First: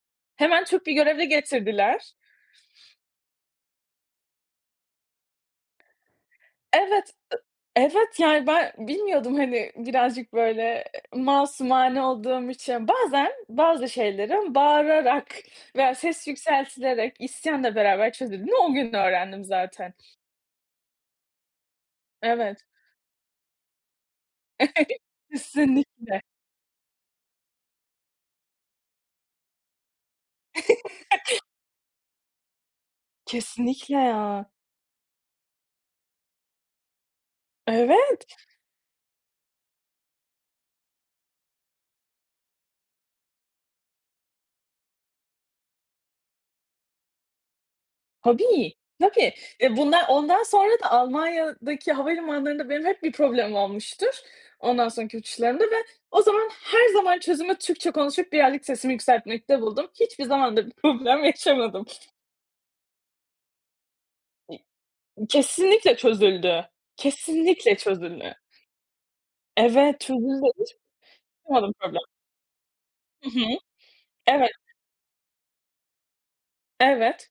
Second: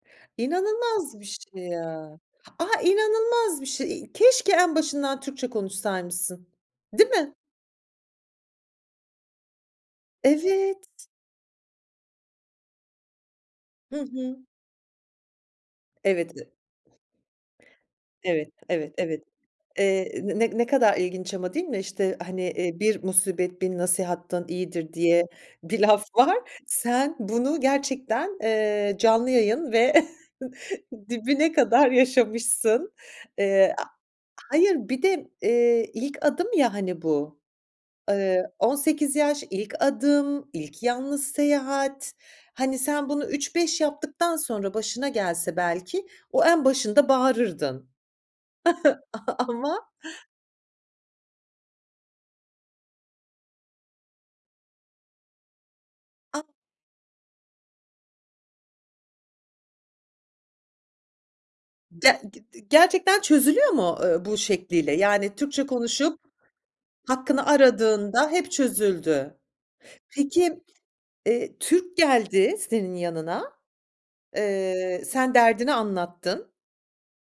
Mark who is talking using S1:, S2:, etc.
S1: Hemen Türk bir
S2: İnanılmaz bir
S1: görevli
S2: şey
S1: getirdiler.
S2: ya. Ah, inanılmaz bir şey. İii, keşke en başından Türkçe konuşsaymışsın, değil
S1: Evet,
S2: mi?
S1: ı evet, yani, ben bilmiyordum. Hani, birazcık, böyle,
S2: Evet.
S1: eee, masumane olduğum için. Bazen bazı
S2: Hı hı.
S1: şeylerin bağırarak veya ses
S2: Evet ı
S1: yükseltilerek, isyanla beraber
S2: Evet.
S1: çözüldüğünü o gün
S2: Evet. Evet,
S1: öğrendim zaten.
S2: eee, n ne kadar ilginç ama, değil mi? İşte hani,
S1: Evet.
S2: eee, "Bir musibet, bin nasihatten iyidir." diye bir laf
S1: Kesinlikle.
S2: var. Sen bunu gerçekten, eee, canlı yayın ve dibine kadar yaşamışsın. Eee, a
S1: Kesinlikle, ya.
S2: hayır, bir de, eee, ilk adım ya, hani bu,
S1: Evet.
S2: ııı, 18 yaş, ilk adım, ilk yalnız seyahat. Hani, sen bunu üç beş yaptıktan sonra başına gelse belki, o en başında bağırırdın.
S1: Tabii, tabii ve
S2: Ama
S1: bundan ondan sonra da Almanya'daki havalimanlarında benim hep bir problemim olmuştur, ondan sonraki uçuşlarımda da. Ve o
S2: A
S1: zaman her zaman çözümü Türkçe konuşup birazcık sesimi yükseltmekte buldum. Hiçbir zaman da bir problem yaşamadım.
S2: Ge g di gerçekten çözülüyor mu, ııı, bu
S1: İ
S2: şekliyle? Yani, Türkçe
S1: Kesinlikle
S2: konuşup
S1: çözüldü,
S2: hakkını
S1: kesinlikle
S2: aradığında
S1: çözümü
S2: hep çözüldü.
S1: Evet, çözüldü.
S2: Peki,
S1: Hiç
S2: ııı,
S1: yaşamadım
S2: Türk
S1: problem.
S2: geldi senin
S1: Hı hı,
S2: yanına.
S1: evet.
S2: Iıı, sen derdini anlattın.
S1: Evet.